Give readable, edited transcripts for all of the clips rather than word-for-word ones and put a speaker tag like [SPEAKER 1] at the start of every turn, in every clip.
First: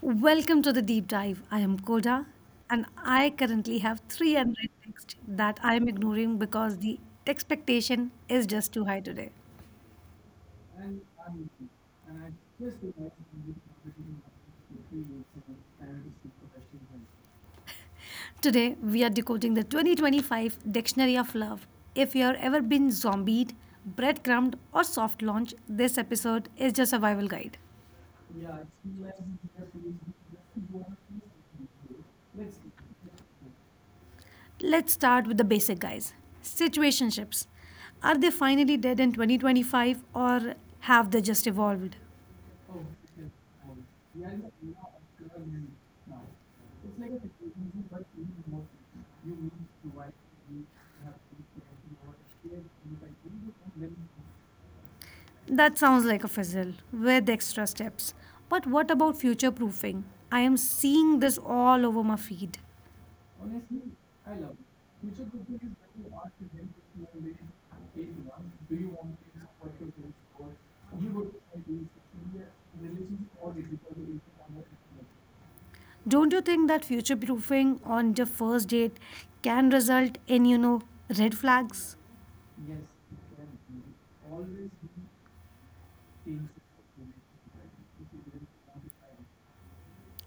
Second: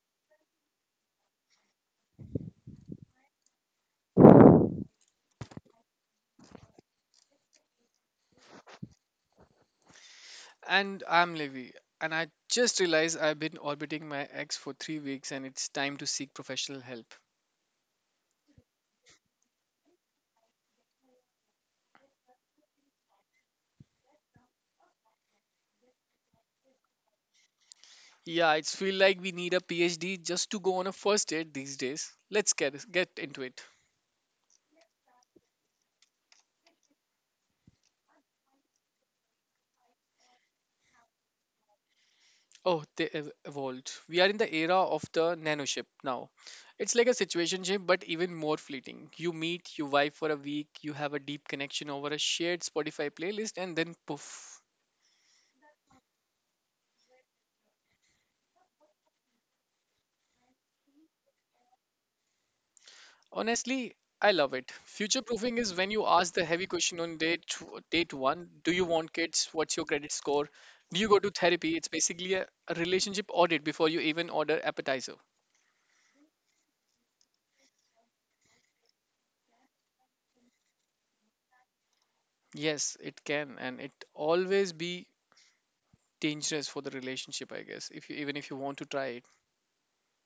[SPEAKER 1] Welcome to the deep dive. I am Koda, and I currently have three other texts that I am ignoring because the expectation is just too high today.
[SPEAKER 2] And I'm Levi, and I just realized I've been orbiting my ex for 3 weeks, and it's time to seek professional help.
[SPEAKER 1] Today, we are decoding the 2025 Dictionary of Love. If you have ever been zombied, breadcrumbed, or soft launched, this episode is your survival guide.
[SPEAKER 2] Yeah, it's feel like we need a PhD just to go on a first date these days. Let's get into it.
[SPEAKER 1] Let's start with the basic, guys. Situationships. Are they finally dead in 2025, or have they just evolved?
[SPEAKER 2] Oh, evolved. We are in the era of the nanoship now. It's like a situationship, but even more fleeting. You meet, you vibe for a week, you have a deep connection over a shared Spotify playlist, and then poof.
[SPEAKER 1] That sounds like a fizzle with extra steps. But what about future proofing? I am seeing this all over my feed.
[SPEAKER 2] Honestly, I love it. Future proofing is when you ask the heavy question on date one: Do you want kids? What's your credit score? Do you go to therapy? It's basically a relationship audit before you even order appetizer.
[SPEAKER 1] Don't you think that future proofing on the first date can result in, you know, red flags?
[SPEAKER 2] Yes, it can, and it always be dangerous for the relationship, I guess. If you even if you want to try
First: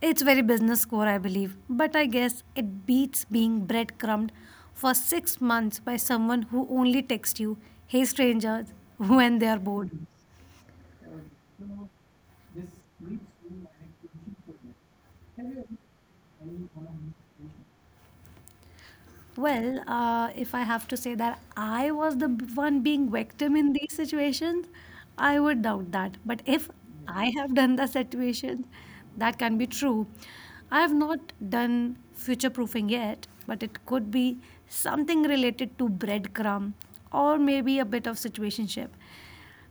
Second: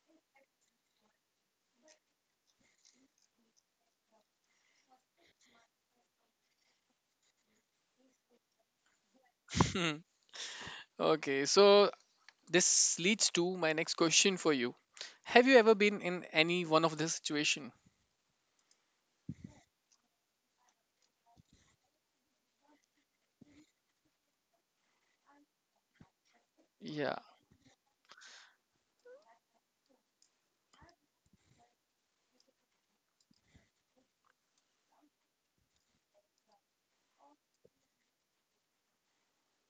[SPEAKER 1] It's very business core, I believe, but I guess it beats being breadcrumbed for 6 months by someone who only texts you, "Hey strangers," when they are bored.
[SPEAKER 2] it. Okay, so this leads to my next question for you. Have you ever been in any one of this situation?
[SPEAKER 1] Well, if I have to say that I was the one being victim in these situations, I would doubt that. But if
[SPEAKER 2] Yeah.
[SPEAKER 1] I have done the situation, that can be true. I have not done future proofing yet, but it could be something related to breadcrumb or maybe a bit of situationship.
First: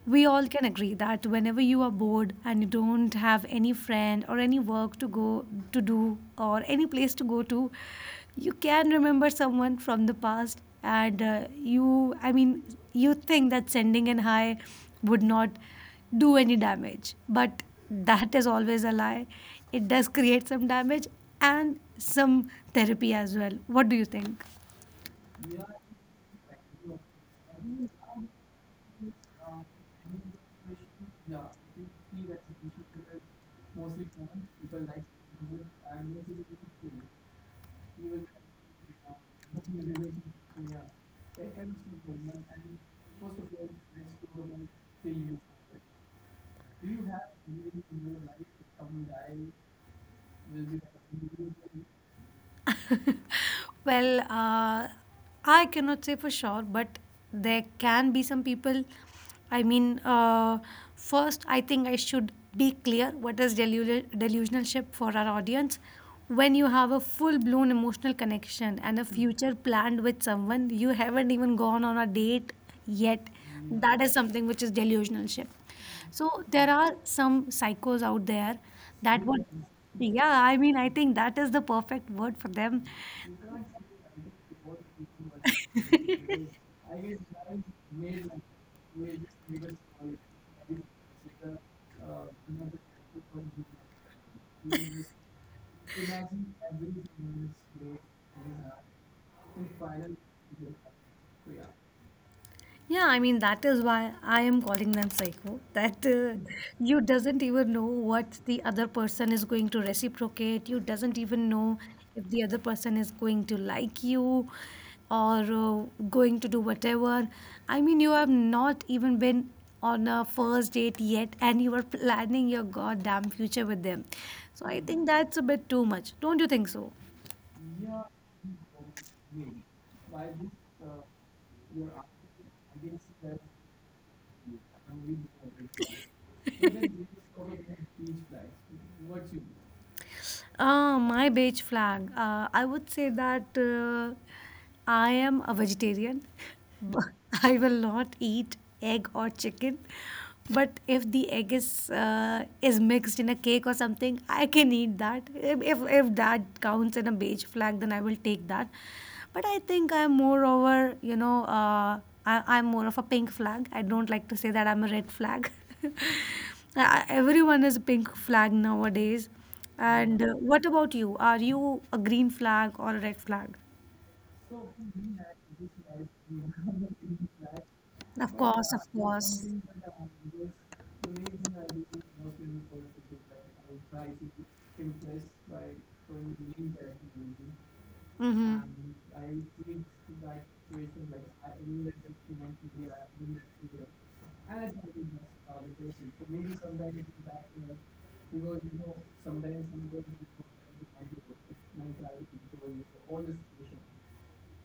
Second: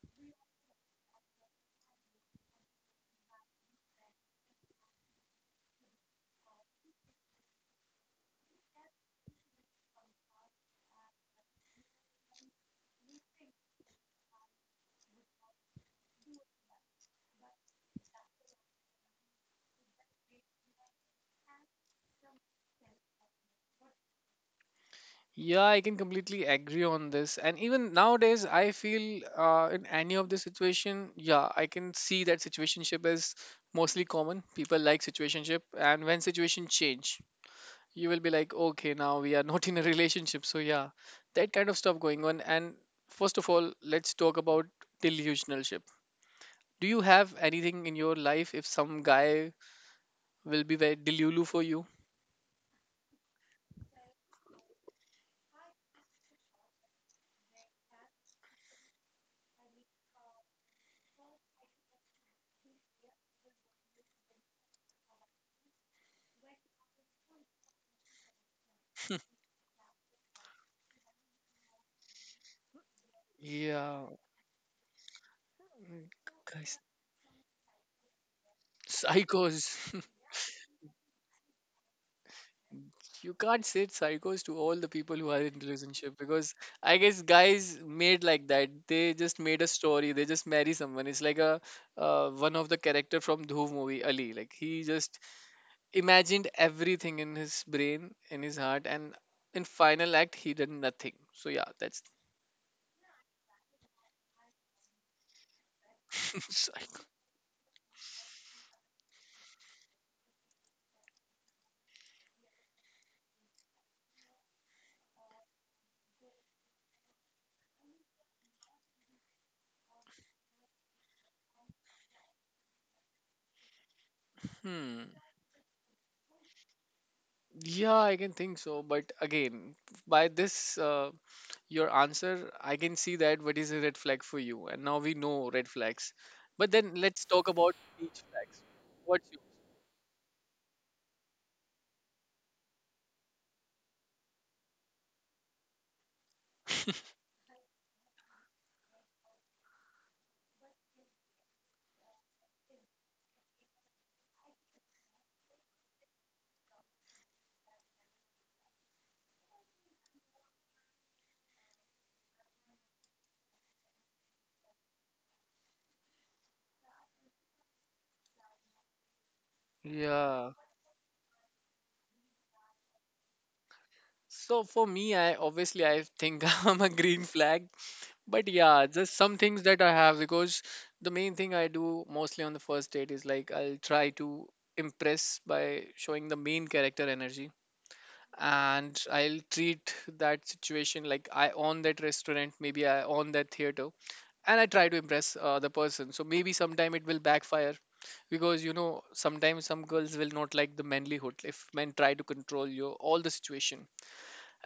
[SPEAKER 1] We all can agree that whenever you are bored and you don't have any friend or any work to go to do or any place to go to, you can remember someone from the past, and you I mean you think that sending an hi would not do any damage, but that is always a lie. It does create some damage and some therapy as well. What do you think?
[SPEAKER 2] Yeah, I can completely agree on this. And even nowadays, I feel in any of the situation, yeah, I can see that situationship is mostly common. People like situationship, and when situation change, you will be like, okay, now we are not in a relationship. So yeah, that kind of stuff going on. And first of all, let's talk about delusionalship. Do you have anything in your life if some guy will be very delulu for you?
[SPEAKER 1] Well, I cannot say for sure, but there can be some people. I mean, first, I think I should be clear what is delusionalship for our audience. When you have a full blown emotional connection and a future planned with someone, you haven't even gone on a date yet.
[SPEAKER 2] Yeah,
[SPEAKER 1] That is something which is delusionalship.
[SPEAKER 2] mm,
[SPEAKER 1] So, there
[SPEAKER 2] guys,
[SPEAKER 1] are some psychos out there that would.
[SPEAKER 2] psychos.
[SPEAKER 1] Yeah, I mean, I think that is the perfect word for them.
[SPEAKER 2] You can't say it's psychos to all the people who are in relationship because I guess guys made like that. They just made a story. They just marry someone. It's like a one of the character from Dhruv movie, Ali. Like he just imagined everything in his brain, in his heart, and in final act he did nothing. So yeah, that's
[SPEAKER 1] Yeah, I mean that is why I am calling them psycho. That you
[SPEAKER 2] psycho.
[SPEAKER 1] doesn't even know what the other person is going to reciprocate. You doesn't even know if the other person is going to like you or going to do whatever. I mean, you have not even been on a first date yet, and you are planning your goddamn future with them. So I
[SPEAKER 2] Hmm.
[SPEAKER 1] think that's a bit too much. Don't you think so?
[SPEAKER 2] Yeah, I can think so. But again, by this, your answer, I can see that what is a red flag for you. And now we know red flags. But then let's talk about speech flags. What's
[SPEAKER 1] My beige flag. I would say that I am a vegetarian, but I will not eat egg or chicken. But if the egg is mixed in a cake or something, I can eat that. If that counts in a beige flag, then I will take that. But I think I'm more over, you know, I'm more of a pink flag. I don't like to say that I'm a red flag. Everyone is pink flag nowadays.
[SPEAKER 2] your?
[SPEAKER 1] And
[SPEAKER 2] Yeah.
[SPEAKER 1] what about you? Are you a green flag or a red flag?
[SPEAKER 2] So for me, I obviously I think I'm a green flag.
[SPEAKER 1] Of
[SPEAKER 2] But
[SPEAKER 1] course, of
[SPEAKER 2] yeah, just some
[SPEAKER 1] course.
[SPEAKER 2] things that I have because the main thing I do mostly on the first date is like I'll try to impress by showing the main character energy,
[SPEAKER 1] Mm-hmm.
[SPEAKER 2] and I'll treat that situation like I own that restaurant, maybe I own that theater, and I try to impress the person. So maybe sometime it will backfire because you know sometimes some girls will not like the manlyhood if men try to control you all the situation,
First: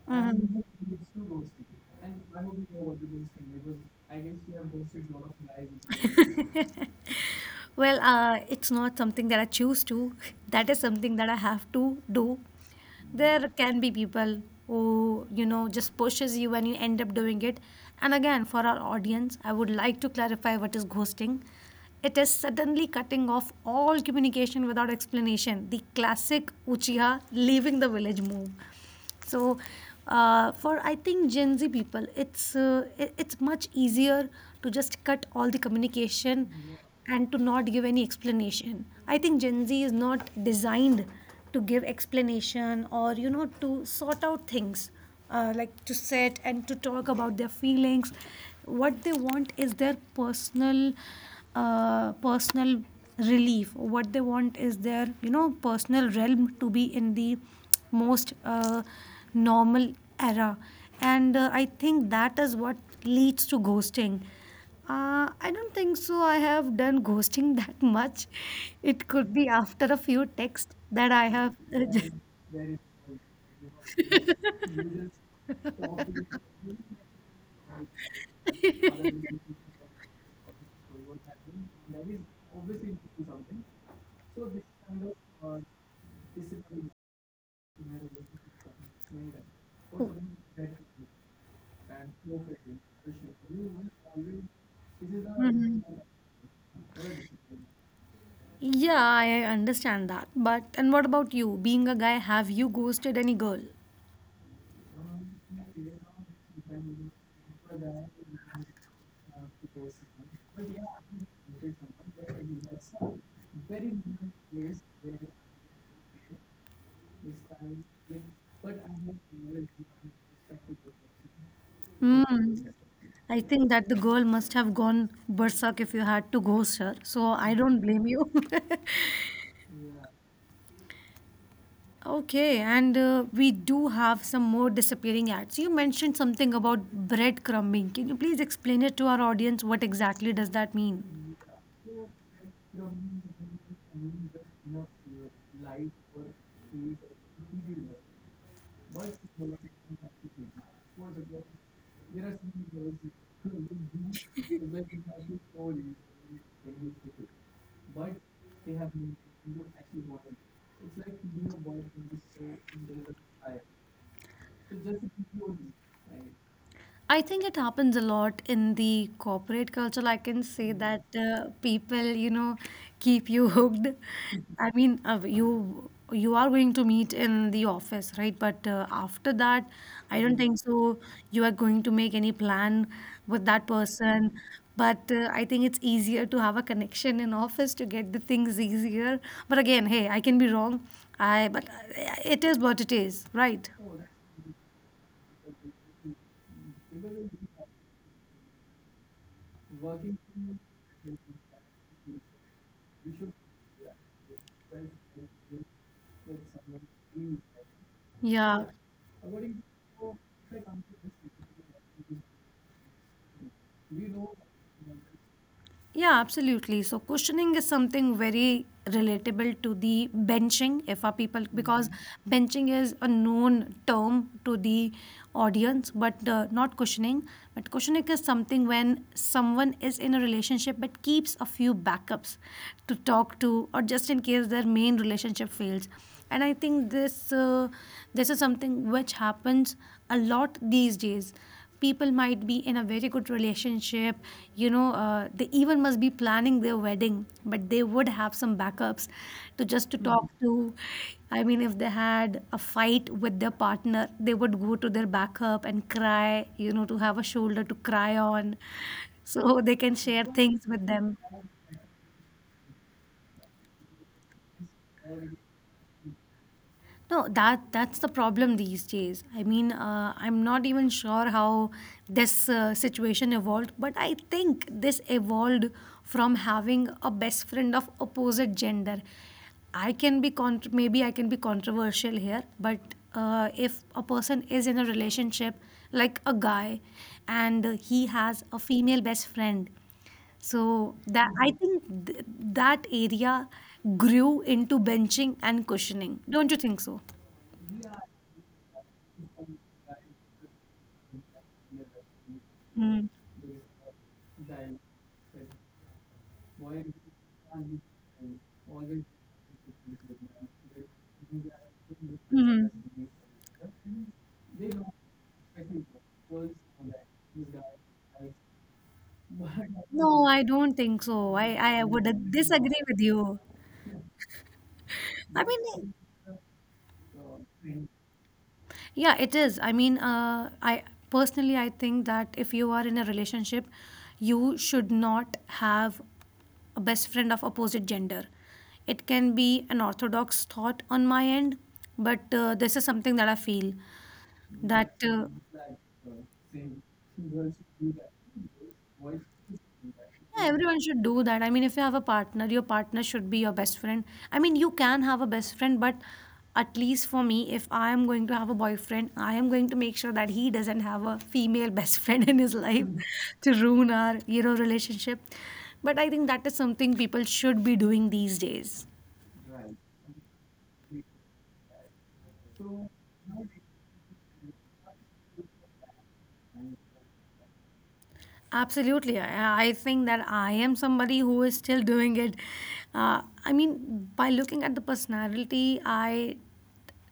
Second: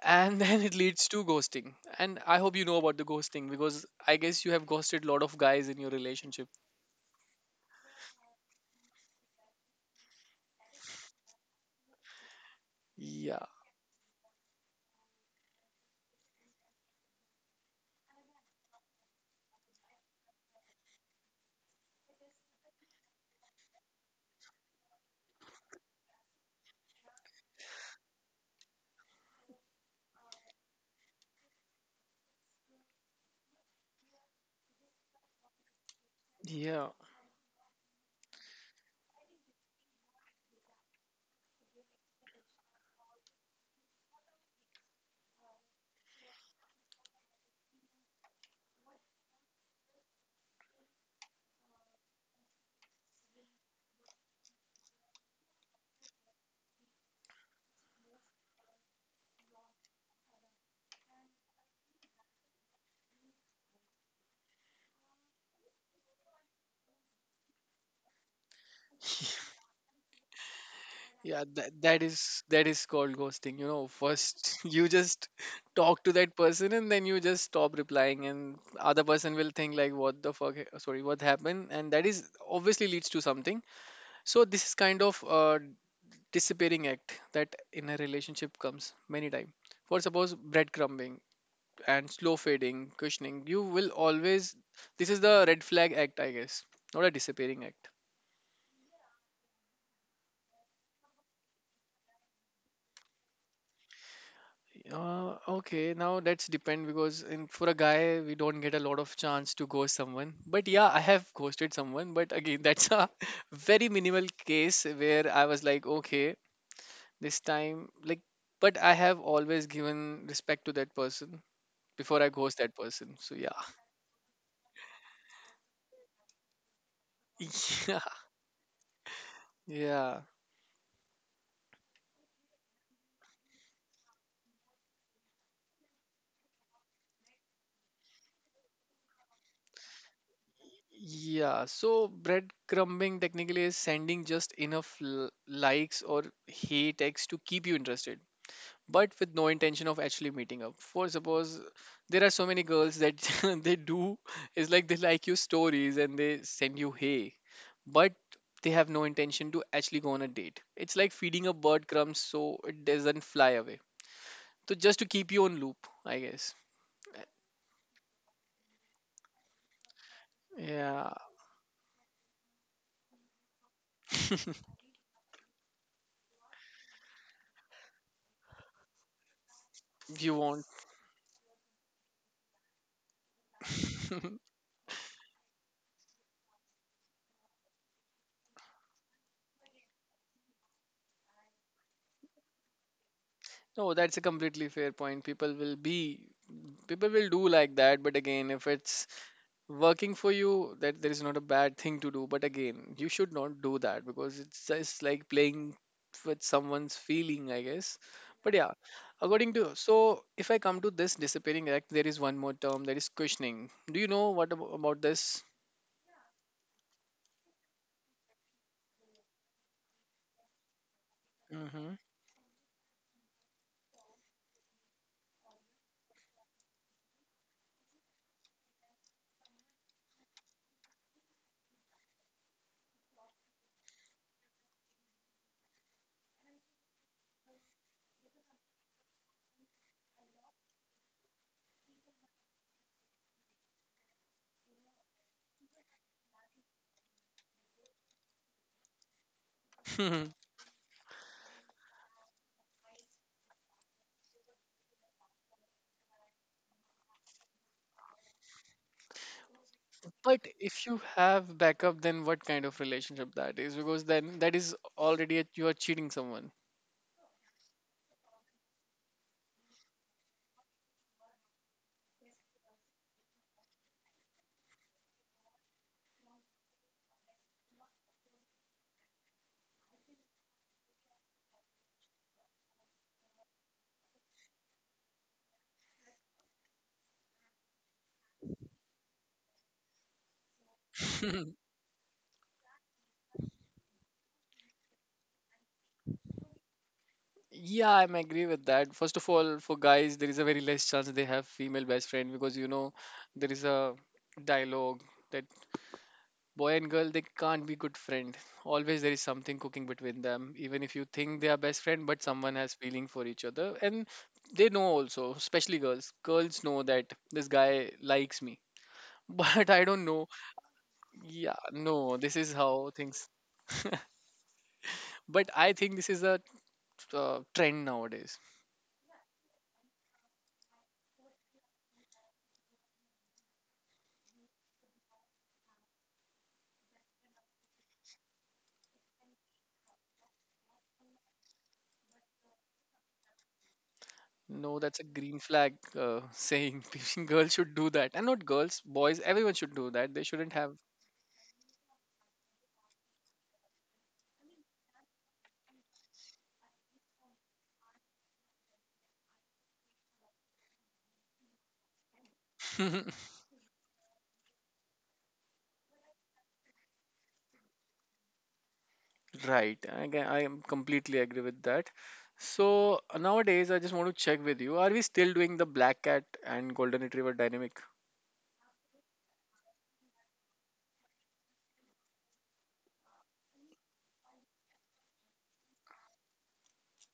[SPEAKER 2] and then
[SPEAKER 1] Mhm.
[SPEAKER 2] it leads to ghosting. And I hope you know about the ghosting because I guess you have ghosted a lot of guys in your relationship.
[SPEAKER 1] Well, it's not something that I choose to. That is something that I have to do.
[SPEAKER 2] Yeah,
[SPEAKER 1] There can be people who, you know, just pushes you and you end up doing it. And again, for our audience, I would like to clarify what is ghosting. It is suddenly cutting off all communication without explanation. The classic Uchiha leaving the village move. So for I think Gen Z people, it's much easier to just cut all the communication
[SPEAKER 2] yeah.
[SPEAKER 1] and to not give any explanation. I think Gen Z is not designed to give explanation, or you know, to sort out things, like to sit and to talk about their feelings. What they want is their personal, personal relief. What they want is their, you know, personal realm to be in the most normal era. And I think that is what leads to ghosting. Uh, I don't think so. I have done ghosting that much. It could be after a few texts that I
[SPEAKER 2] Yeah,
[SPEAKER 1] have
[SPEAKER 2] that, that
[SPEAKER 1] just
[SPEAKER 2] is that is called ghosting. You know, first you just talk to that person and then you just stop replying and other person will think like what the fuck ha- sorry, what happened? And that is obviously leads to something. So this is kind of a disappearing act that in a
[SPEAKER 1] Mhm.
[SPEAKER 2] relationship comes many time. For suppose breadcrumbing and slow fading, cushioning, you will always this is the red flag act, I guess. Not a disappearing act.
[SPEAKER 1] Yeah, I understand that. But and what about you? Being a guy, have you ghosted any girl?
[SPEAKER 2] Okay, now that's depend because in for a guy we don't get a lot of chance to ghost someone. But yeah, I have ghosted someone, but again that's a very minimal case where I was like, okay, this time like, but I have always given respect to that person before I ghost
[SPEAKER 1] Mm.
[SPEAKER 2] that person. So
[SPEAKER 1] I
[SPEAKER 2] yeah.
[SPEAKER 1] think that the girl must have gone berserk if you had to ghost her. So I don't
[SPEAKER 2] Yeah.
[SPEAKER 1] blame you.
[SPEAKER 2] Yeah.
[SPEAKER 1] Okay, and we do have some more disappearing ads. You mentioned something about breadcrumbing. Can you please explain it to our audience? What exactly does that mean?
[SPEAKER 2] Yeah. So breadcrumbing technically is sending just enough likes or hate text to keep you interested, but with no intention of actually meeting up. For suppose there are so many girls that they do is like they like your stories and they send you hey, but they have no intention to actually go on a date. It's like feeding a bird crumbs so it doesn't fly away. So just to keep you on loop, I guess.
[SPEAKER 1] I think it happens a lot in the corporate culture. I can say that
[SPEAKER 2] Yeah,
[SPEAKER 1] people, you know, keep you hooked. I mean, you are going to meet in the office, right? But after that, I
[SPEAKER 2] you
[SPEAKER 1] don't think
[SPEAKER 2] won't.
[SPEAKER 1] so. You are going to make any plan with that person. But I think it's easier to have a connection in office to get the things easier. But again, hey, I can be wrong. I but It is what it is, right?
[SPEAKER 2] No, that's a completely fair point. People will do like that, but again, if it's working for you that there is not a bad thing to do, but again you should not do that because it's just like playing with someone's feeling, I guess. But
[SPEAKER 1] Yeah.
[SPEAKER 2] yeah, according to, so if I come to this disappearing act, there is one more term that is cushioning. Do you know what about this?
[SPEAKER 1] Yeah, absolutely. So cushioning is something very relatable to the benching if our people, because
[SPEAKER 2] Hmm.
[SPEAKER 1] Mhm. benching is a known term to the audience, but not cushioning. But cushioning is something when someone is in a relationship but keeps a few backups to talk to, or just in case their main relationship fails. And I think this is something which happens a lot these days. People might be in a very good relationship, you know, they even must be planning their wedding, but they would have some backups to just to talk to. I mean, if they had a fight with their partner, they would go to their backup and cry, you know, to have a shoulder to cry on, so they can share
[SPEAKER 2] But
[SPEAKER 1] things
[SPEAKER 2] if
[SPEAKER 1] with
[SPEAKER 2] you
[SPEAKER 1] them.
[SPEAKER 2] have backup then what kind of relationship that is, because then that is already a, you are cheating someone.
[SPEAKER 1] No, that that's the problem these days. I mean, I'm not even sure how this situation evolved, but I think this evolved from having a best friend of opposite gender. I can be contr, maybe I can be controversial here, but if a person is in a relationship, like a guy, and he has a female best friend, so that I think that area grew into benching and cushioning. Don't you think so?
[SPEAKER 2] Yeah, I'm agree with that. First of all, for guys, there is a very less chance they have female best friend because you know
[SPEAKER 1] Mm.
[SPEAKER 2] there is a dialogue that boy and girl they can't be good friend. Always there is something cooking between them, even if you think they are best friend, but someone has
[SPEAKER 1] Mhm.
[SPEAKER 2] feeling for each other, and they know also, especially girls. Girls know that this guy likes me, but I don't
[SPEAKER 1] No,
[SPEAKER 2] know.
[SPEAKER 1] I don't think so.
[SPEAKER 2] Yeah,
[SPEAKER 1] I would
[SPEAKER 2] no, this is
[SPEAKER 1] disagree
[SPEAKER 2] how
[SPEAKER 1] with
[SPEAKER 2] things.
[SPEAKER 1] you. I
[SPEAKER 2] But I think
[SPEAKER 1] mean,
[SPEAKER 2] this is a trend nowadays.
[SPEAKER 1] yeah, it is. I mean, I personally I think that if you are in a relationship, you should not have a best friend of opposite gender. It can be an orthodox thought on my end, but this is something that I feel,
[SPEAKER 2] No, that's
[SPEAKER 1] that
[SPEAKER 2] a green flag saying.
[SPEAKER 1] uh,
[SPEAKER 2] Girls should do that, and not girls, boys. Everyone should do that. They
[SPEAKER 1] yeah,
[SPEAKER 2] shouldn't have.
[SPEAKER 1] everyone should do that. I mean, if you have a partner, your partner should be your best friend. I mean, you can have a best friend, but at least for me, if I am going to have a boyfriend, I am going to make sure that he doesn't have a female best friend in his life Mhm. to ruin our, you know, relationship. But I think that is something people should be doing these days.
[SPEAKER 2] Right. I am completely agree with that. So nowadays, I just want to check with you: Are we still doing the black cat and golden retriever dynamic?
[SPEAKER 1] Absolutely. I think that I am somebody who is still doing it. I mean, by looking at the personality,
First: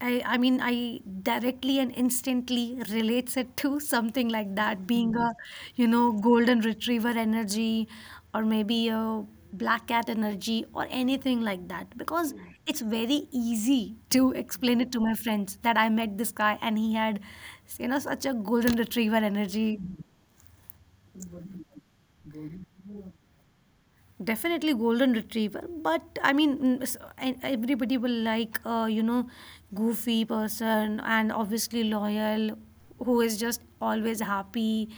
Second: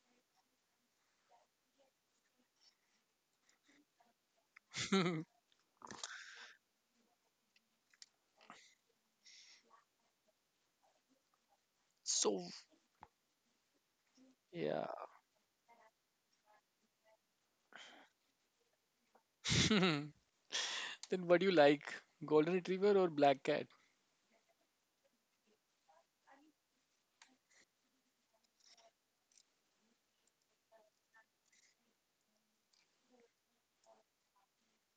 [SPEAKER 1] I mean, I directly and instantly relates it to something like that, being a, you know, golden retriever energy, or maybe a black cat energy or anything like that. Because
[SPEAKER 2] So
[SPEAKER 1] it's very easy to explain
[SPEAKER 2] yeah.
[SPEAKER 1] it to my friends that I met this guy, and he had, you know, such a golden retriever energy.
[SPEAKER 2] Then what do you like, golden retriever or black cat?
[SPEAKER 1] Definitely golden retriever, but I mean, mm, and everybody will like you know, goofy person, and obviously loyal, who is just always happy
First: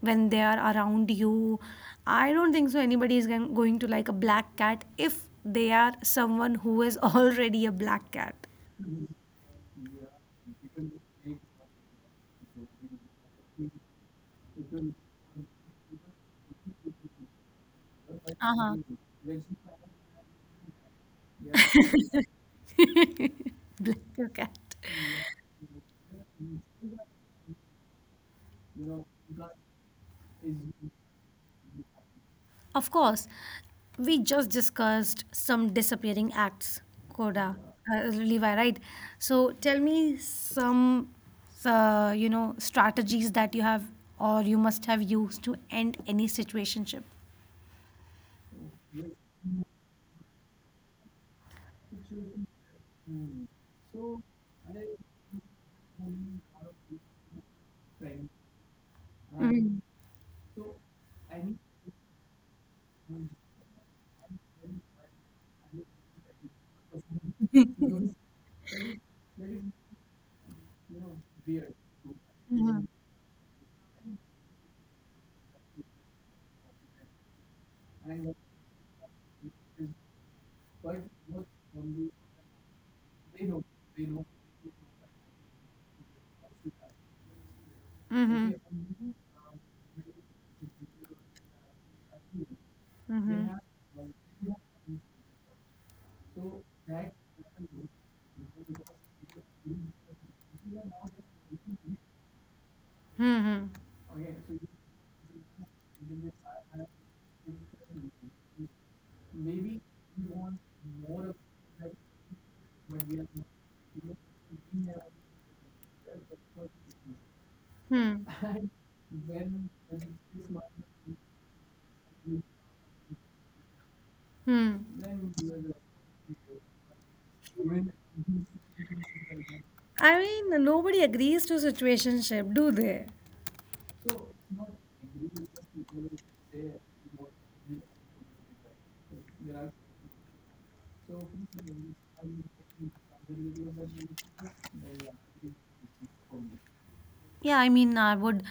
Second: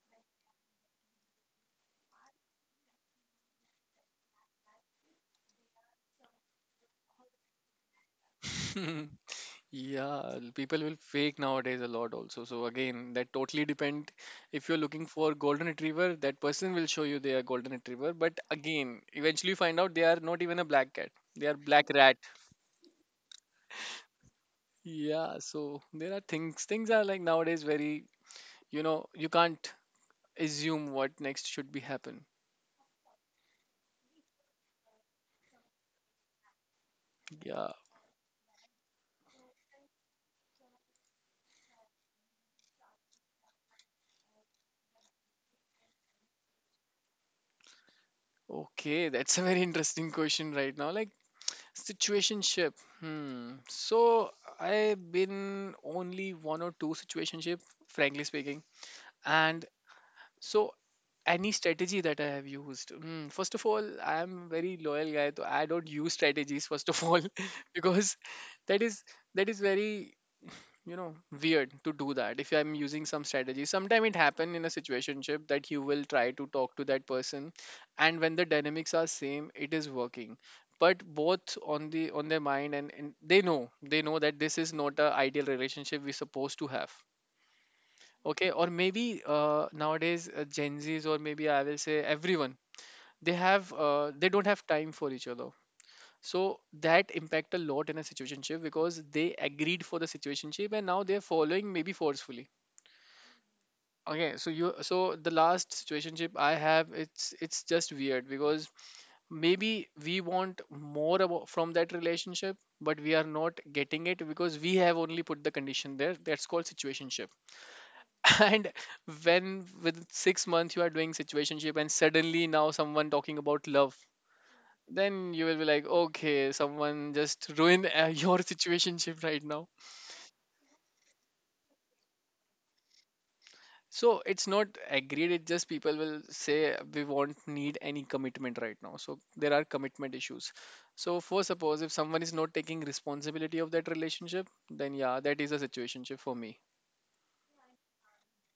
[SPEAKER 1] when they are around you. I don't think so. Anybody is going to like a black cat if they are someone who is already a black cat.
[SPEAKER 2] Yeah, people will fake nowadays a lot also. So again, that totally depend. If you're looking for golden retriever, that person will show you they are golden retriever. But
[SPEAKER 1] Uh huh.
[SPEAKER 2] again, eventually you find out they are not even a black cat. They are black rat.
[SPEAKER 1] Black cat.
[SPEAKER 2] Yeah, so there are things. Things are like nowadays very, you know, you can't assume what next should be happen.
[SPEAKER 1] Of course, we just discussed some disappearing acts, Koda,
[SPEAKER 2] Yeah.
[SPEAKER 1] Levi, right? So tell me some, you know, strategies that you have or you must have used to end any situationship.
[SPEAKER 2] Okay, that's a very interesting question right now. Like situationship. Hmm. So I've been only one or two situationship, frankly speaking. And
[SPEAKER 1] Mm-hmm.
[SPEAKER 2] so any strategy that I have used. Hmm. First of all, I am very loyal guy, so I don't use strategies first of all because that is that is very you know weird to do that if I'm
[SPEAKER 1] Mm-hmm.
[SPEAKER 2] using some strategy. Sometime it happen in a situationship that you will try to talk to that person and when the dynamics are same it is working, but both on the on their mind, and they know that this is not a ideal relationship we're supposed to have. Okay,
[SPEAKER 1] Mm-hmm.
[SPEAKER 2] or maybe nowadays Gen Z's, or maybe I will say everyone, they
[SPEAKER 1] Mm-hmm.
[SPEAKER 2] have they don't have time for each other, so that impact a lot in a situationship because they agreed for the situationship and now they're following maybe forcefully.
[SPEAKER 1] Hmm.
[SPEAKER 2] Okay, so you, so the last situationship I have, it's just weird because maybe we want more from that relationship but we are not getting it because we have only put the condition there that's called situationship.
[SPEAKER 1] Hmm.
[SPEAKER 2] And when with 6 months you are doing situationship and suddenly now someone talking about love,
[SPEAKER 1] Hmm.
[SPEAKER 2] then you will be like okay someone just ruined your situationship right now.
[SPEAKER 1] I mean, nobody agrees to situationship, do they?
[SPEAKER 2] So it's not agreed. It just people will say we won't need any commitment right now. So there are commitment issues. So for suppose if someone is not taking responsibility of that relationship, then yeah, that is a situationship for me.
[SPEAKER 1] Yeah, I mean, I would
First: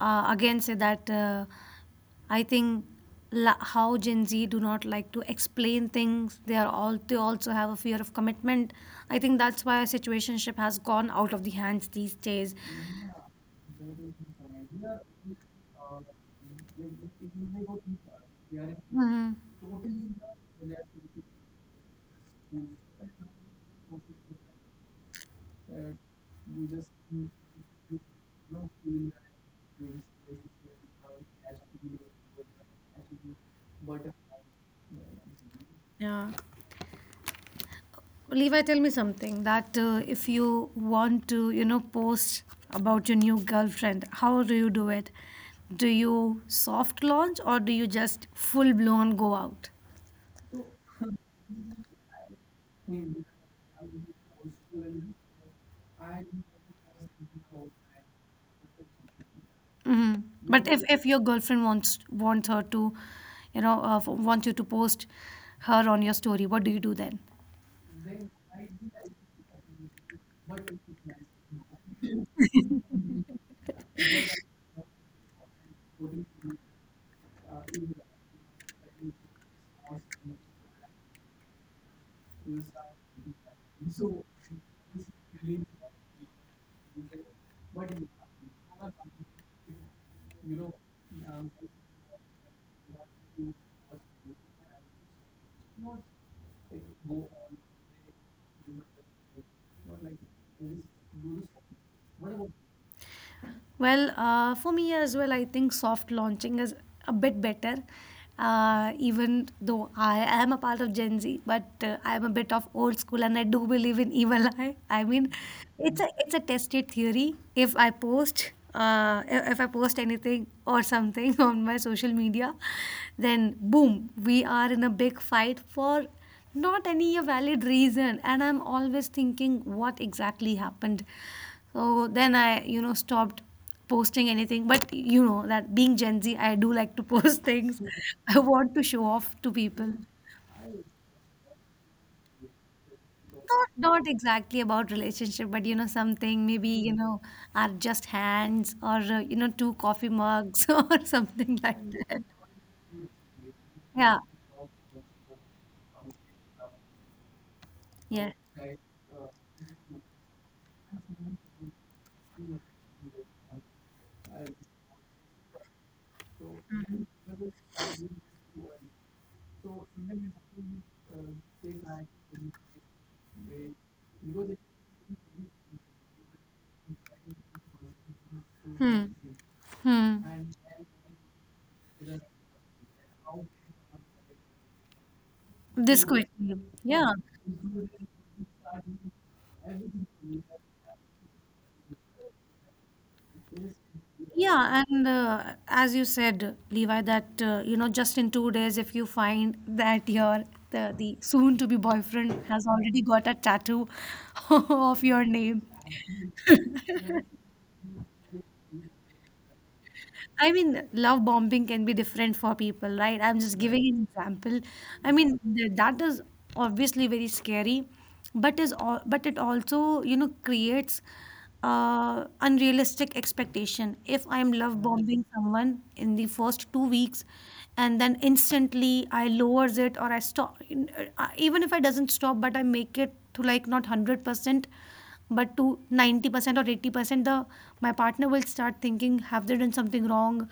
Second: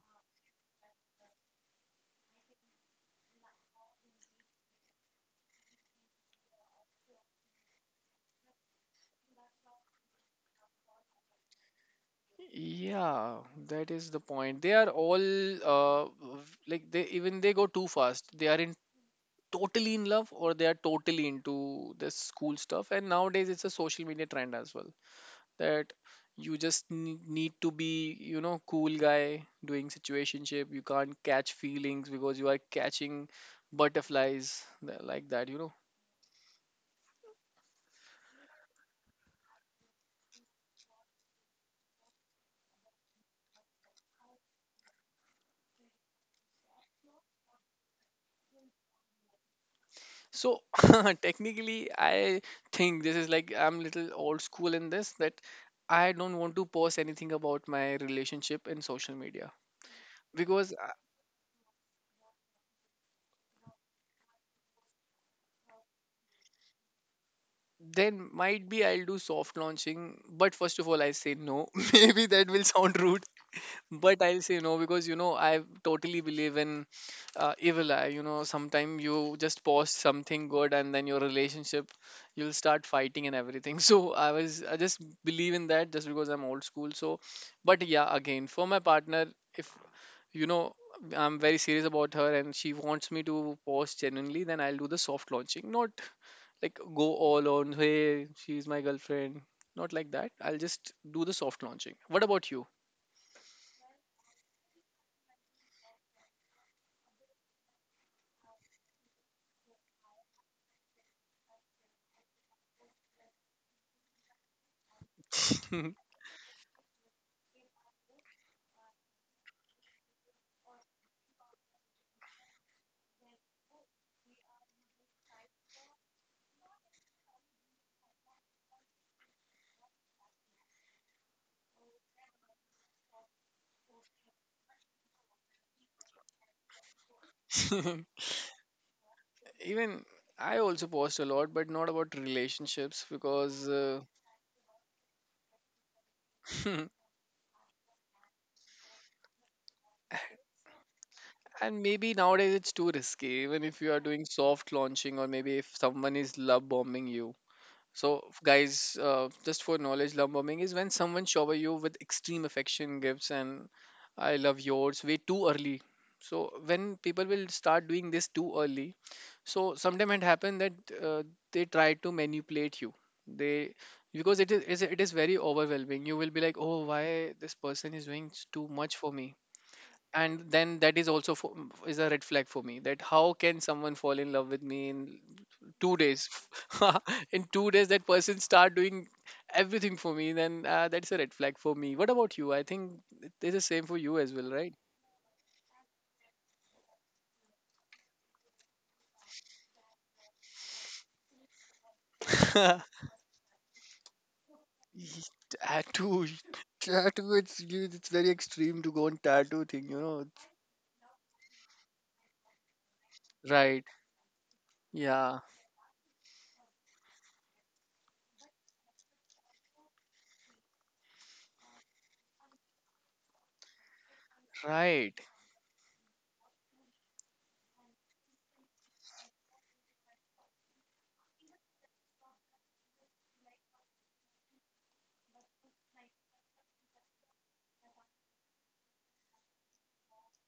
[SPEAKER 1] again say that I think how Gen Z do not like to explain things. They are all they also have a fear of commitment. I think that's why situationship has gone out of the hands these days.
[SPEAKER 2] Yeah, that is the point. They are all like they even they go too fast. They are in
[SPEAKER 1] Mhm.
[SPEAKER 2] totally in love or they are totally into this school stuff. And nowadays it's a social media trend as well. That You just need to be, you know, cool guy doing situationship. You can't catch feelings because you are catching butterflies, like that, you know
[SPEAKER 1] Yeah. Levi, tell me something that if you want to, you know, post about your new girlfriend, how do you do it? Do you soft launch or do you just full blown go out?
[SPEAKER 2] so technically, I think this is like I'm little old school in this, that I don't want to post anything about my relationship in social media
[SPEAKER 1] Hmm. But
[SPEAKER 2] because
[SPEAKER 1] if your girlfriend wants her to, you know, wants you to post her on your story, what do you do then?
[SPEAKER 2] then might be I'll do soft launching, but first of all I say no. Maybe that will sound rude, but I'll say no because, you know, I totally believe in evil eye. You know, sometimes you just post something good and then your relationship, you'll start fighting and everything. So I just believe in that just because I'm old school, so but yeah, again, for my partner, if, you know, I'm very serious about her and she wants me to post genuinely, then I'll do the soft launching, not like go all on, "Hey, she's my girlfriend." Not like that. I'll just do the soft launching. What about you?
[SPEAKER 1] Well, for me as well, I think soft launching is a bit better. Even though I am a part of Gen Z, but I am a bit of old school, and I do believe in evil eye. I mean, it's a tested theory. If I post, if I post anything or something on my social media, then boom, we are in a big fight for not any a valid reason, and I'm always thinking what exactly happened. So then I stopped posting anything. But you know, that being Gen Z, I do like to post things. I want to show off to people.
[SPEAKER 2] Even I also post a lot, but not about relationships
[SPEAKER 1] not
[SPEAKER 2] because,
[SPEAKER 1] not exactly about relationship, but you know, something, maybe are just hands or two coffee mugs or something
[SPEAKER 2] and
[SPEAKER 1] like
[SPEAKER 2] maybe
[SPEAKER 1] that.
[SPEAKER 2] nowadays it's too risky, even if you are
[SPEAKER 1] Yeah.
[SPEAKER 2] doing soft launching or maybe if someone is love bombing you. So,
[SPEAKER 1] Yeah.
[SPEAKER 2] guys, just for knowledge, love bombing is when someone shower you with extreme affection, gifts, and I love yours way too early. So, when people will start doing this too early, so sometimes it happen that uh, they try to manipulate you. They because
[SPEAKER 1] Mhm.
[SPEAKER 2] it is very overwhelming. You will be like, oh, why this person is doing too much
[SPEAKER 1] Hmm.
[SPEAKER 2] for me?
[SPEAKER 1] Hmm.
[SPEAKER 2] And then that is also for, is a red flag for me, that how can someone fall in love with me in two
[SPEAKER 1] This
[SPEAKER 2] days
[SPEAKER 1] question. Yeah.
[SPEAKER 2] In 2 days that person start doing everything for me, then that's a red flag for me. What about you? I think it is the same for you as well, right?
[SPEAKER 1] Yeah. And as you said, Levi, that, you know, just in 2 days, if you find that your the soon to be boyfriend has already got a tattoo of your
[SPEAKER 2] Ye-
[SPEAKER 1] name.
[SPEAKER 2] Tattoo. Tattoo. It's very extreme to go on tattoo thing, you know?
[SPEAKER 1] I mean, love bombing can be different for people, right? I'm just right,
[SPEAKER 2] Right.
[SPEAKER 1] giving an example. I mean,
[SPEAKER 2] Yeah.
[SPEAKER 1] that is obviously very scary, but it also, you know, creates unrealistic expectation. If I'm love, mm,
[SPEAKER 2] Right.
[SPEAKER 1] bombing someone in the first 2 weeks, and then instantly I lowers it or I stop, even if I doesn't stop, but I make it to like not 100%, but to 90% or 80%, the my partner will start thinking have they done something wrong.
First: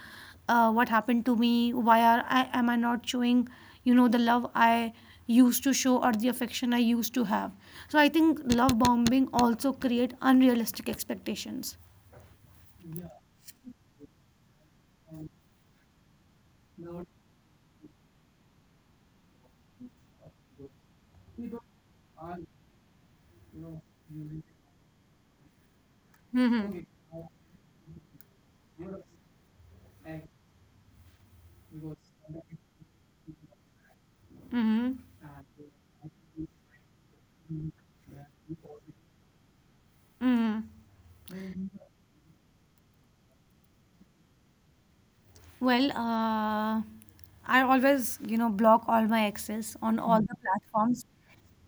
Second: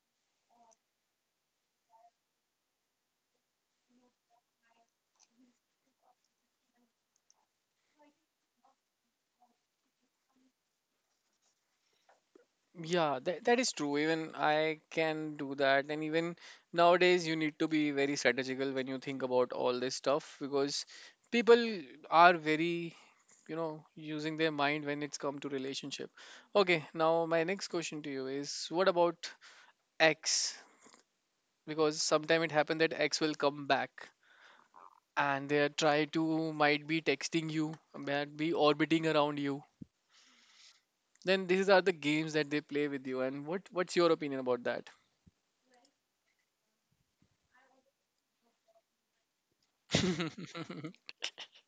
[SPEAKER 1] What happened to me, why are I, am I not showing, you know, the love I used to show or the affection I used to have? So I think love bombing also create unrealistic expectations.
[SPEAKER 2] Yeah, that, that is true. Even I can do that. And even nowadays, you need to be very strategical when you think about all this stuff because people are very, you know, using their mind when it's come to relationship.
[SPEAKER 1] Mm-hmm.
[SPEAKER 2] Okay, now my next question to you is, what about X? Because sometime it happened that X will come back
[SPEAKER 1] Mm-hmm.
[SPEAKER 2] and they are try to, might be texting you, might be orbiting around you.
[SPEAKER 1] Mm-hmm.
[SPEAKER 2] Then these are the games that they play with you. And what what's your opinion about that?
[SPEAKER 1] Well, I always, you know, block all my access on all the platforms,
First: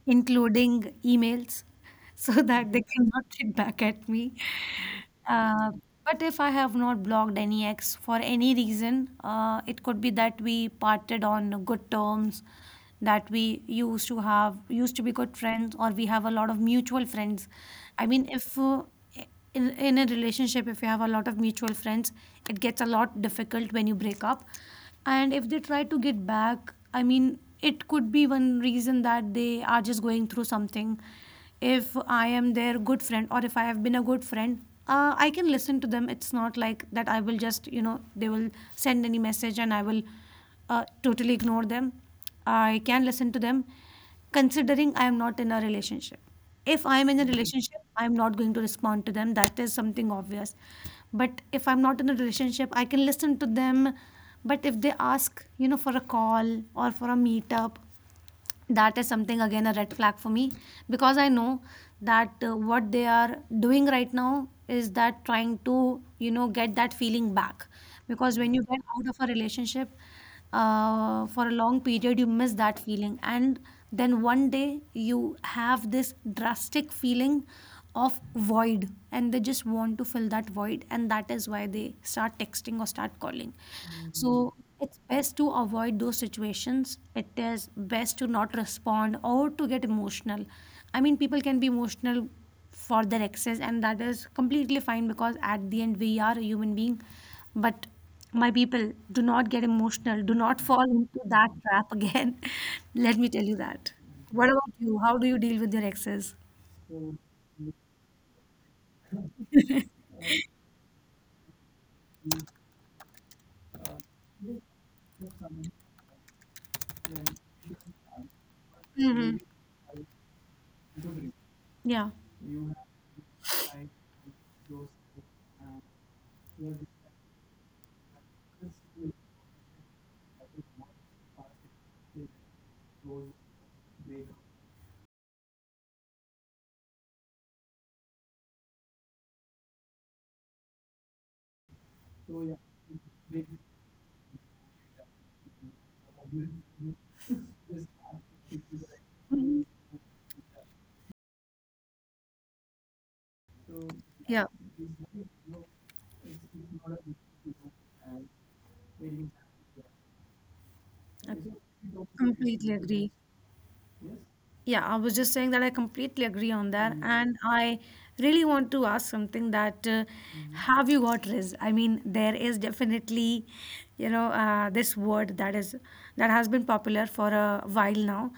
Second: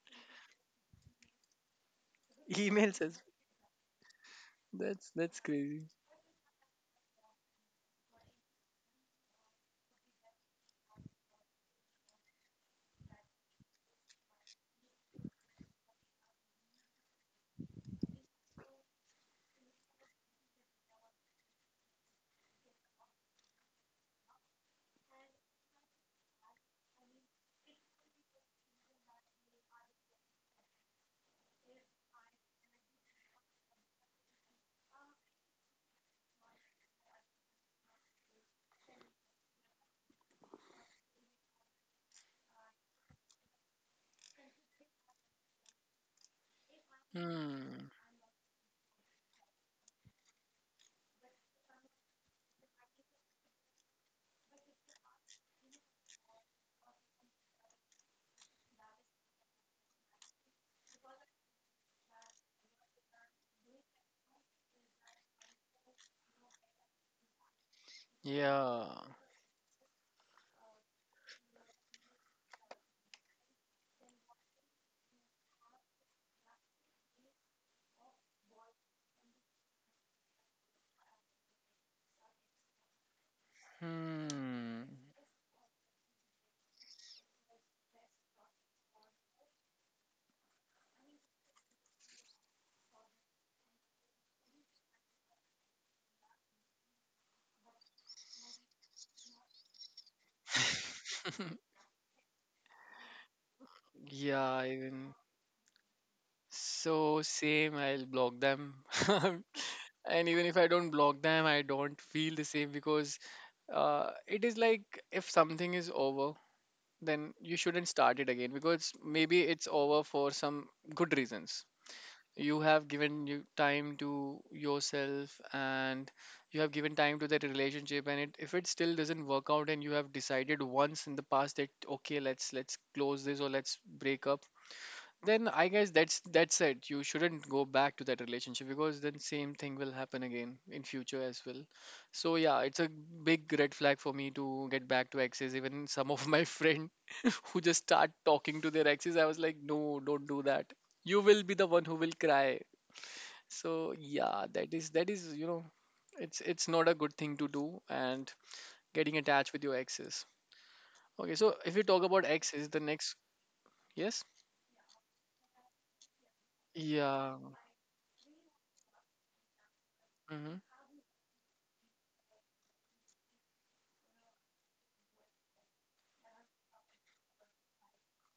[SPEAKER 1] including emails, so that they
[SPEAKER 2] Emails as,
[SPEAKER 1] cannot get back at me.
[SPEAKER 2] that's
[SPEAKER 1] Uh,
[SPEAKER 2] crazy.
[SPEAKER 1] but if I have not blocked any ex for any reason, it could be that we parted on good terms, that we used to be good friends, or we have a lot of mutual friends. I mean, if in a relationship if you have a lot of mutual friends, it gets a lot difficult when you break up. And if they try to get back, I mean, it could be one reason that they are just going through something. If I am their good friend, or if I have been a good friend, I can listen to them. It's not like that I will just, you know, they will send any message and I will totally ignore them. I can listen to them, considering I am not in a relationship. If I am in a relationship,
[SPEAKER 2] Hmm.
[SPEAKER 1] I am not going to respond to them. That is something obvious. But if I'm not in a relationship, I can listen to them. But if they ask, you know, for a call or for a meetup, that is something again a red flag for me, because I know that what they are doing right now is that trying to, you know, get that feeling back. Because when you get
[SPEAKER 2] Yeah.
[SPEAKER 1] out of a relationship, for a long period you miss that feeling, and then one day you have this drastic feeling of void, and they just want to fill that void, and that is why they start texting or start calling. So
[SPEAKER 2] Hmm.
[SPEAKER 1] it's best to avoid those situations. It is best to not respond or to get emotional. I mean, people can be emotional for their exes, and that is completely fine, because at the end we are a human being. But my people, do not get emotional, do not fall into that trap again. Let me tell you that. What
[SPEAKER 2] Yeah,
[SPEAKER 1] about you,
[SPEAKER 2] even
[SPEAKER 1] how do you deal with your exes?
[SPEAKER 2] so, same, I'll block them. And even if I don't block them, I don't feel the same because it is like, if something is over, then you shouldn't start it again because
[SPEAKER 1] Hmm.
[SPEAKER 2] maybe it's over for some good reasons.
[SPEAKER 1] Yeah.
[SPEAKER 2] You have given you time to yourself and you have given time to that relationship, and it, if it still doesn't work out and you have decided once in the past that okay, let's close this or let's break up, then I guess that's it. You shouldn't go back to that relationship because then same thing will happen again in future as well. So yeah, it's a big red flag for me to get back to exes. Even some of my friend who just start talking to their exes, I was like, no, don't do that. You will be the one who will cry. So yeah,
[SPEAKER 1] Yeah,
[SPEAKER 2] that is, that is, you know, it's not a good thing to do and getting attached with your exes. Okay,
[SPEAKER 1] I
[SPEAKER 2] so if we talk about exes,
[SPEAKER 1] completely
[SPEAKER 2] the
[SPEAKER 1] agree.
[SPEAKER 2] next, yes,
[SPEAKER 1] Yeah, I was just saying that I completely agree on that. Mm. And
[SPEAKER 2] yeah.
[SPEAKER 1] I really want to ask something that, mhm,
[SPEAKER 2] Hmm.
[SPEAKER 1] have you got risk? I mean, there is definitely, you know, this word that is that has been popular for a while now.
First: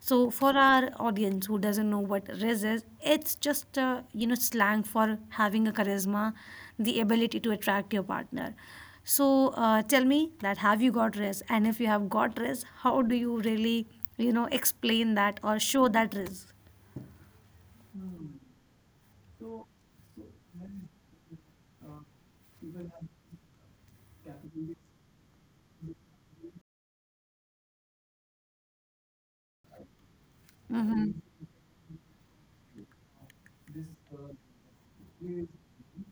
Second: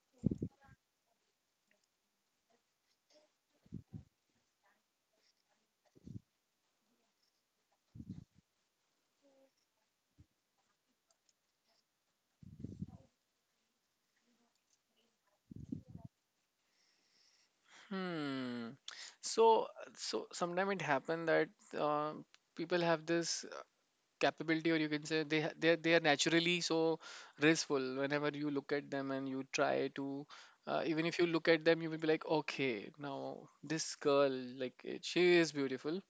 [SPEAKER 1] So for our audience who doesn't know what riz is, it's just you know, slang for having a charisma, the ability to attract your partner. So tell me that have you got riz? And if you have got riz, how do you really, you know, explain that or show that risk.
[SPEAKER 2] Hmm. So so sometimes it happen that uh, people have this capability, or you can say they they are naturally so graceful. Whenever you look at them and you try to. Even
[SPEAKER 1] Mm-hmm.
[SPEAKER 2] if you look at them, you will be like, okay, now this girl, like eh, she is beautiful,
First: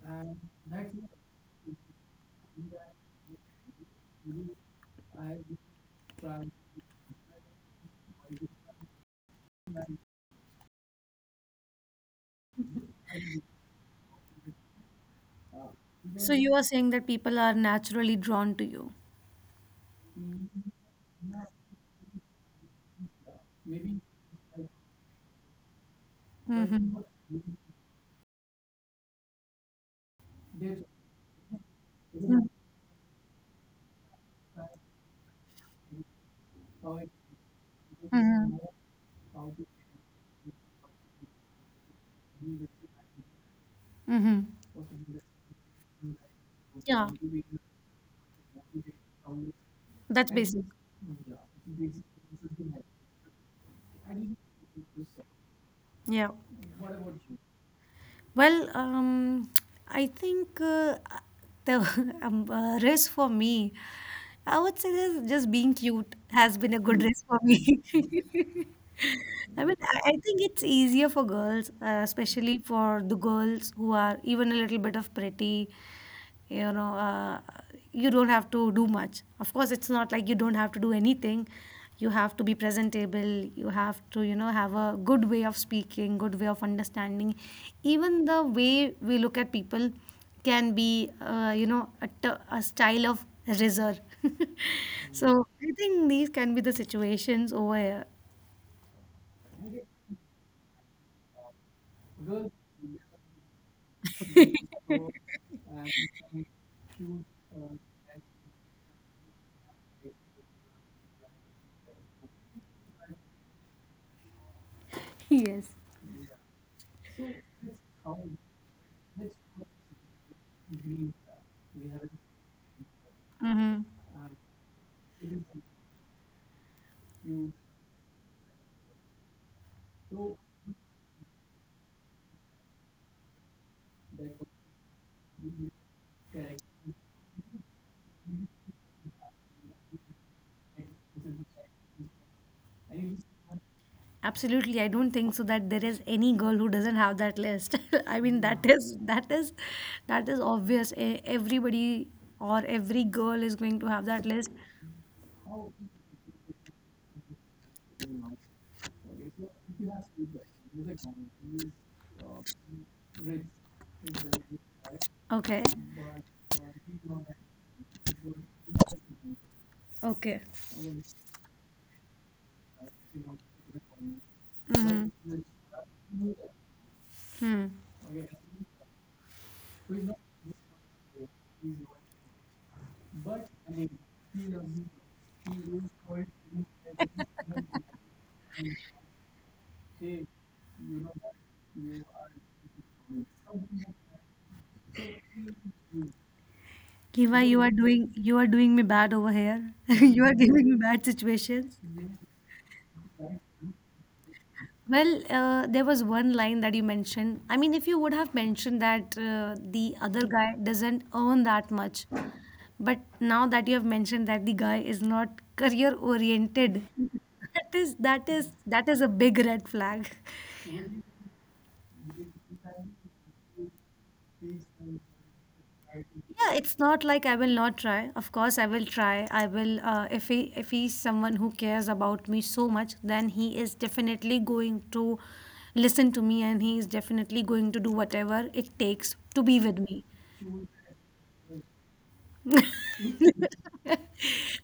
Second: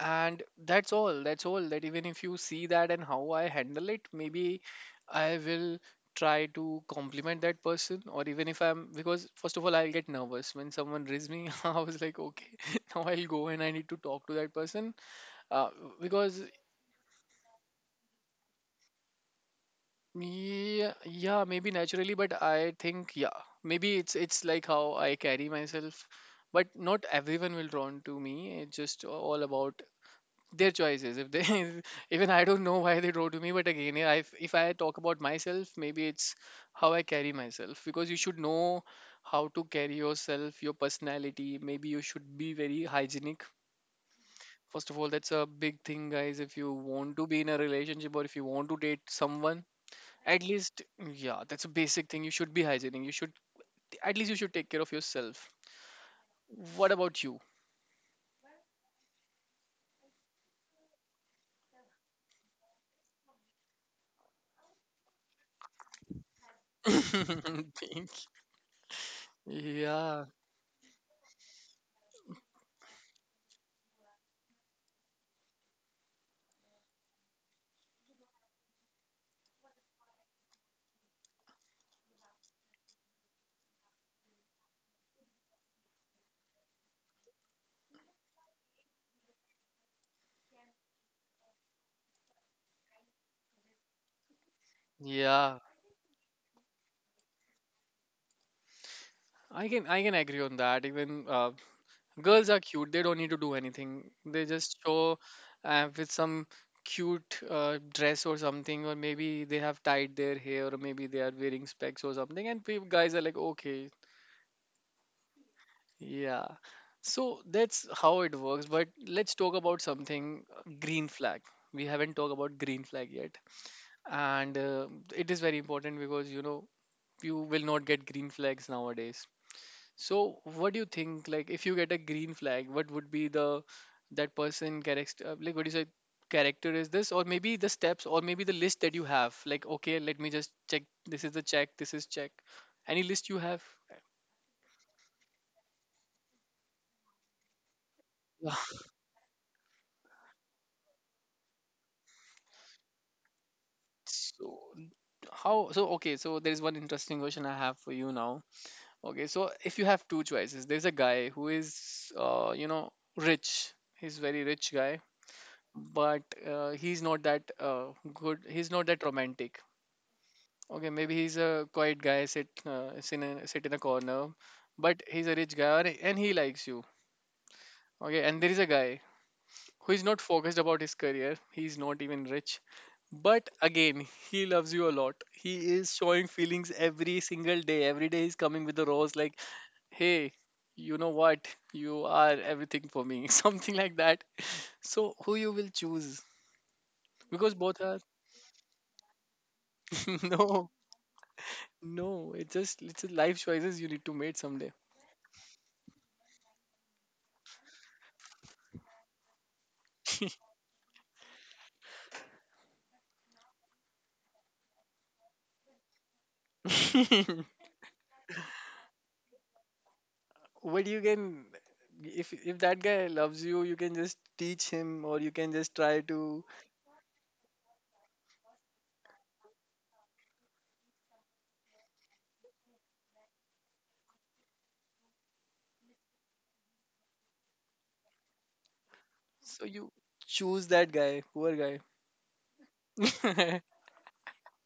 [SPEAKER 2] and that's all, that's all that even if you see that. And how I handle it, maybe I will try to compliment that person, or even if I'm, because first of all, I'll get nervous when someone raises me. I was like, okay. Now I'll go and I need to talk to that person, uh,
[SPEAKER 1] So, mhm,
[SPEAKER 2] because,
[SPEAKER 1] you are saying that people are naturally drawn to you.
[SPEAKER 2] yeah, yeah, maybe naturally, but I think, yeah, maybe it's like how I carry myself, but
[SPEAKER 1] Mm-hmm.
[SPEAKER 2] not everyone will drawn to me. It's just all about their choices, if they. Even
[SPEAKER 1] Mm-hmm.
[SPEAKER 2] I don't know why they draw to me, but again, yeah, if I talk about myself, maybe it's how I carry myself, because you should know how to carry yourself, your personality. Maybe you should be very hygienic.
[SPEAKER 1] Mm-hmm.
[SPEAKER 2] First of all, that's a big thing, guys. If you
[SPEAKER 1] Yeah,
[SPEAKER 2] want to be in a relationship or if you want to date someone,
[SPEAKER 1] that's
[SPEAKER 2] at
[SPEAKER 1] basic.
[SPEAKER 2] least, yeah, that's a basic thing. You should be hygienic. You should, at least you should take care of yourself.
[SPEAKER 1] Yeah.
[SPEAKER 2] What about you?
[SPEAKER 1] Well, I think the risk for me, I would say that just being cute has been a good risk for me.
[SPEAKER 2] Thank you.
[SPEAKER 1] I mean, I
[SPEAKER 2] Yeah.
[SPEAKER 1] think it's easier for girls, especially for the girls who are even a little bit of pretty. You know, you don't have to do much. Of course, it's not like you don't have to do anything. You have to be presentable. You have to, you know, have a good way of speaking, good way of understanding. Even the way we look at people can be, you know, a style of razor. So
[SPEAKER 2] Yeah,
[SPEAKER 1] I think these can be the situations over here.
[SPEAKER 2] I can, I can agree on that. Even girls are cute. They don't need to do anything. They just show with some cute dress or something, or maybe they have tied their hair, or maybe they are wearing specs or something. And guys are like, okay,
[SPEAKER 1] Yes.
[SPEAKER 2] yeah. So that's how it works. But let's talk about something, green flag. We haven't talked about green flag yet,
[SPEAKER 1] Mhm.
[SPEAKER 2] and it is very important because, you know, you will not get green flags nowadays. So, what do you think? Like, if you get a green flag, what would be the that person character? Like, what do you say? Character is this, or maybe the steps, or maybe the list that you have. Like, okay, let me just check. This is the check. This is check. Any list you have?
[SPEAKER 1] Absolutely. I don't think so that there is any girl who doesn't have that list. I mean,
[SPEAKER 2] Yeah.
[SPEAKER 1] that is that is obvious. Everybody or every girl is going to have that list.
[SPEAKER 2] So, how? So, okay. So, there is one interesting question I have for you now. Okay. So, if you have two choices, there's a guy who is, you know, rich. He's very rich guy,
[SPEAKER 1] Okay.
[SPEAKER 2] but he's not that good. He's not that romantic.
[SPEAKER 1] Okay.
[SPEAKER 2] Okay, maybe he's a quiet guy, sit in a corner, but
[SPEAKER 1] Hmm.
[SPEAKER 2] he's a rich guy and he likes you.
[SPEAKER 1] Hmm.
[SPEAKER 2] Okay, and there is a guy who is not focused about his career. He's not even rich, but again, he loves you a lot. He is showing feelings every single day. Every day he's coming with a rose like, "Hey, you know what? You are everything for me." Something like that. So, who you will choose?
[SPEAKER 1] Kiva,
[SPEAKER 2] Because both are
[SPEAKER 1] you are doing me bad over here. You are
[SPEAKER 2] no,
[SPEAKER 1] giving me bad situations.
[SPEAKER 2] no. It just it's a life choices you need to make someday.
[SPEAKER 1] Well, there was one line that you mentioned. I mean, if you would have mentioned that the other guy doesn't earn that much, but now that you have mentioned that the guy is not career oriented, that is that is a big red flag.
[SPEAKER 2] But you can, if that guy loves you, you can just teach him, or you can just try to.
[SPEAKER 1] Yeah, it's not like I will not try. Of course, I will try. I will. If he if he's someone who cares about me so much, then he is definitely going to listen to me, and he is definitely going to do whatever it takes to be
[SPEAKER 2] So
[SPEAKER 1] with
[SPEAKER 2] you
[SPEAKER 1] me.
[SPEAKER 2] choose that guy, poor guy.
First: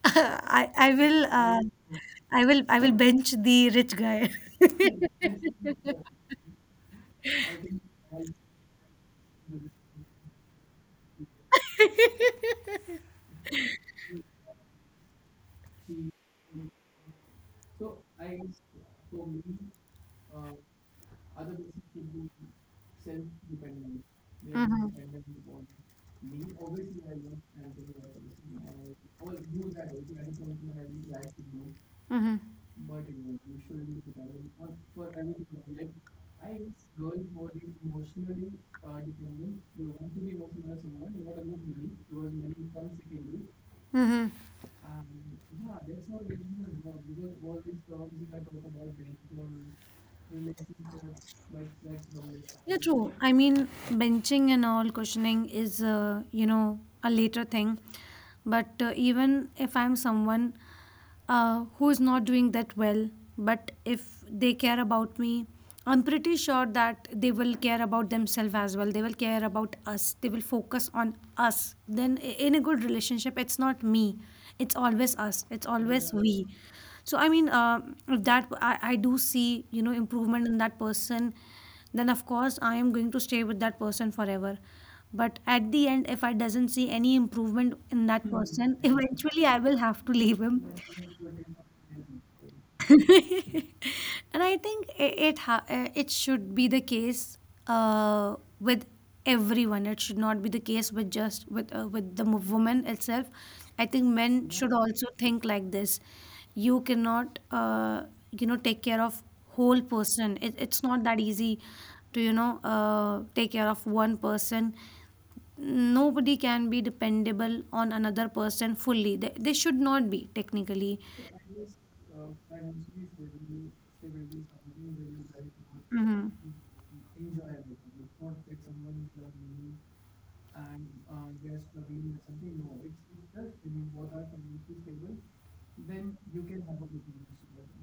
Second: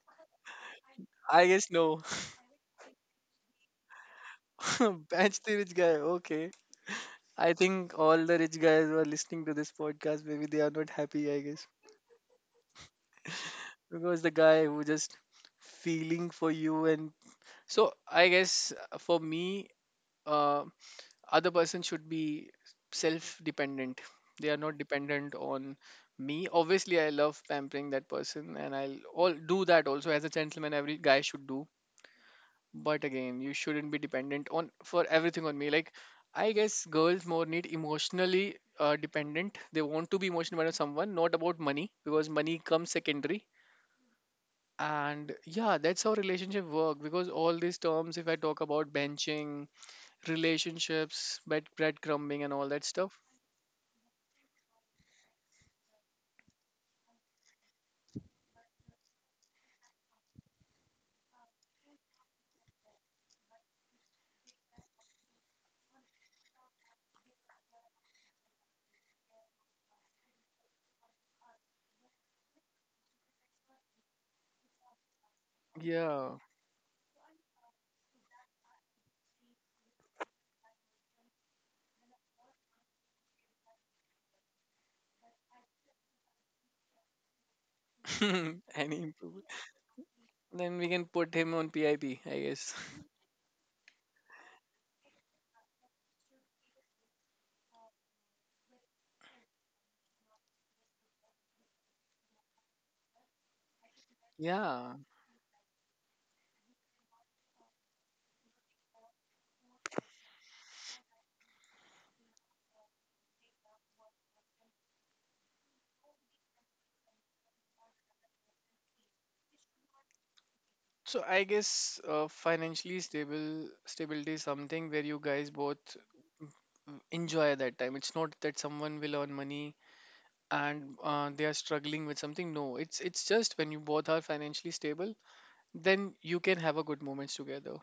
[SPEAKER 1] I will,
[SPEAKER 2] I guess no.
[SPEAKER 1] I will, I will bench the rich guy.
[SPEAKER 2] Match the rich guy. Okay. I think all the rich guys who are listening to this podcast, maybe they are not happy. I guess because the guy who just feeling for you and so I guess for me, uh, other person should be self dependent. They are not dependent on me. Obviously, I love pampering that person and I'll all do that, also as a gentleman every guy should do,
[SPEAKER 1] Mhm.
[SPEAKER 2] but again, you shouldn't be dependent on for everything on me. Like, I guess girls more need emotionally dependent. They want to be emotional about someone, not about money, because money comes secondary.
[SPEAKER 1] Mhm.
[SPEAKER 2] And yeah, that's how
[SPEAKER 1] Mhm.
[SPEAKER 2] relationship work. Because all these terms, if I talk about benching relationships, breadcrumbing, and all
[SPEAKER 1] Yeah,
[SPEAKER 2] that
[SPEAKER 1] true.
[SPEAKER 2] stuff.
[SPEAKER 1] I mean, benching and all questioning is, you know, a later thing. But even if I'm someone who is not doing that well, but if they care about me, I'm pretty sure that they will care about themselves as well. They will care about us. They will focus on us. Then, in a good relationship, it's not me, it's always us, it's always
[SPEAKER 2] Yeah.
[SPEAKER 1] we. So, I mean, if that I do see, you know, improvement in that person, then of course I am going to stay with that person forever. But at the end, if I doesn't see any improvement in that person,
[SPEAKER 2] Any
[SPEAKER 1] eventually
[SPEAKER 2] improvement.
[SPEAKER 1] I will have to leave him.
[SPEAKER 2] Then we can put him on PIP, I P, I guess.
[SPEAKER 1] And I think it should be the case with everyone. It should not be the case with just with the woman itself. I think men should
[SPEAKER 2] Yeah.
[SPEAKER 1] also think like this. You cannot you know, take care of whole person. It's not that easy to, you know, take care of one person. Nobody can be dependable on another person fully. They should not be technically.
[SPEAKER 2] So I guess financially stable stability is something where you guys both
[SPEAKER 1] Hmm.
[SPEAKER 2] mm, enjoy that time. It's not that someone will earn money and they are struggling with something. No, it's just when you both are financially stable, then you can have a good moments together.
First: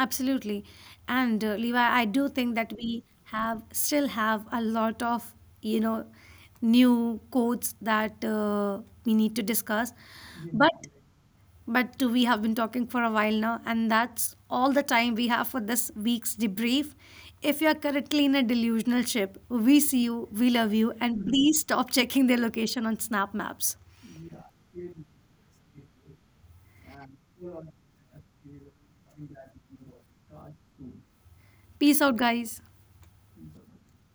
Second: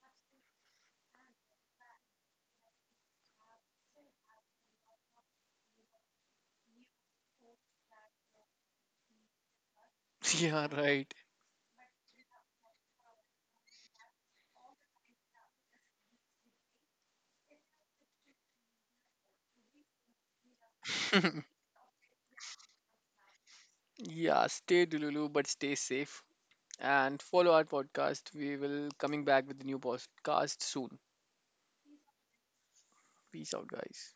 [SPEAKER 1] Absolutely, and Levi, I do think that we have still have a lot of, you know, new codes that we need to discuss,
[SPEAKER 2] Yeah,
[SPEAKER 1] but
[SPEAKER 2] right.
[SPEAKER 1] But we have been talking for a while now, and that's all the time we have for this week's debrief. If you are currently in a delusional ship, we see you, we love you, and please stop checking their location on Snap Maps.
[SPEAKER 2] Yeah, stay Dululu, but stay safe and follow our podcast. We will coming back with the new podcast soon.
[SPEAKER 1] Peace out, guys.
[SPEAKER 2] Peace out, guys.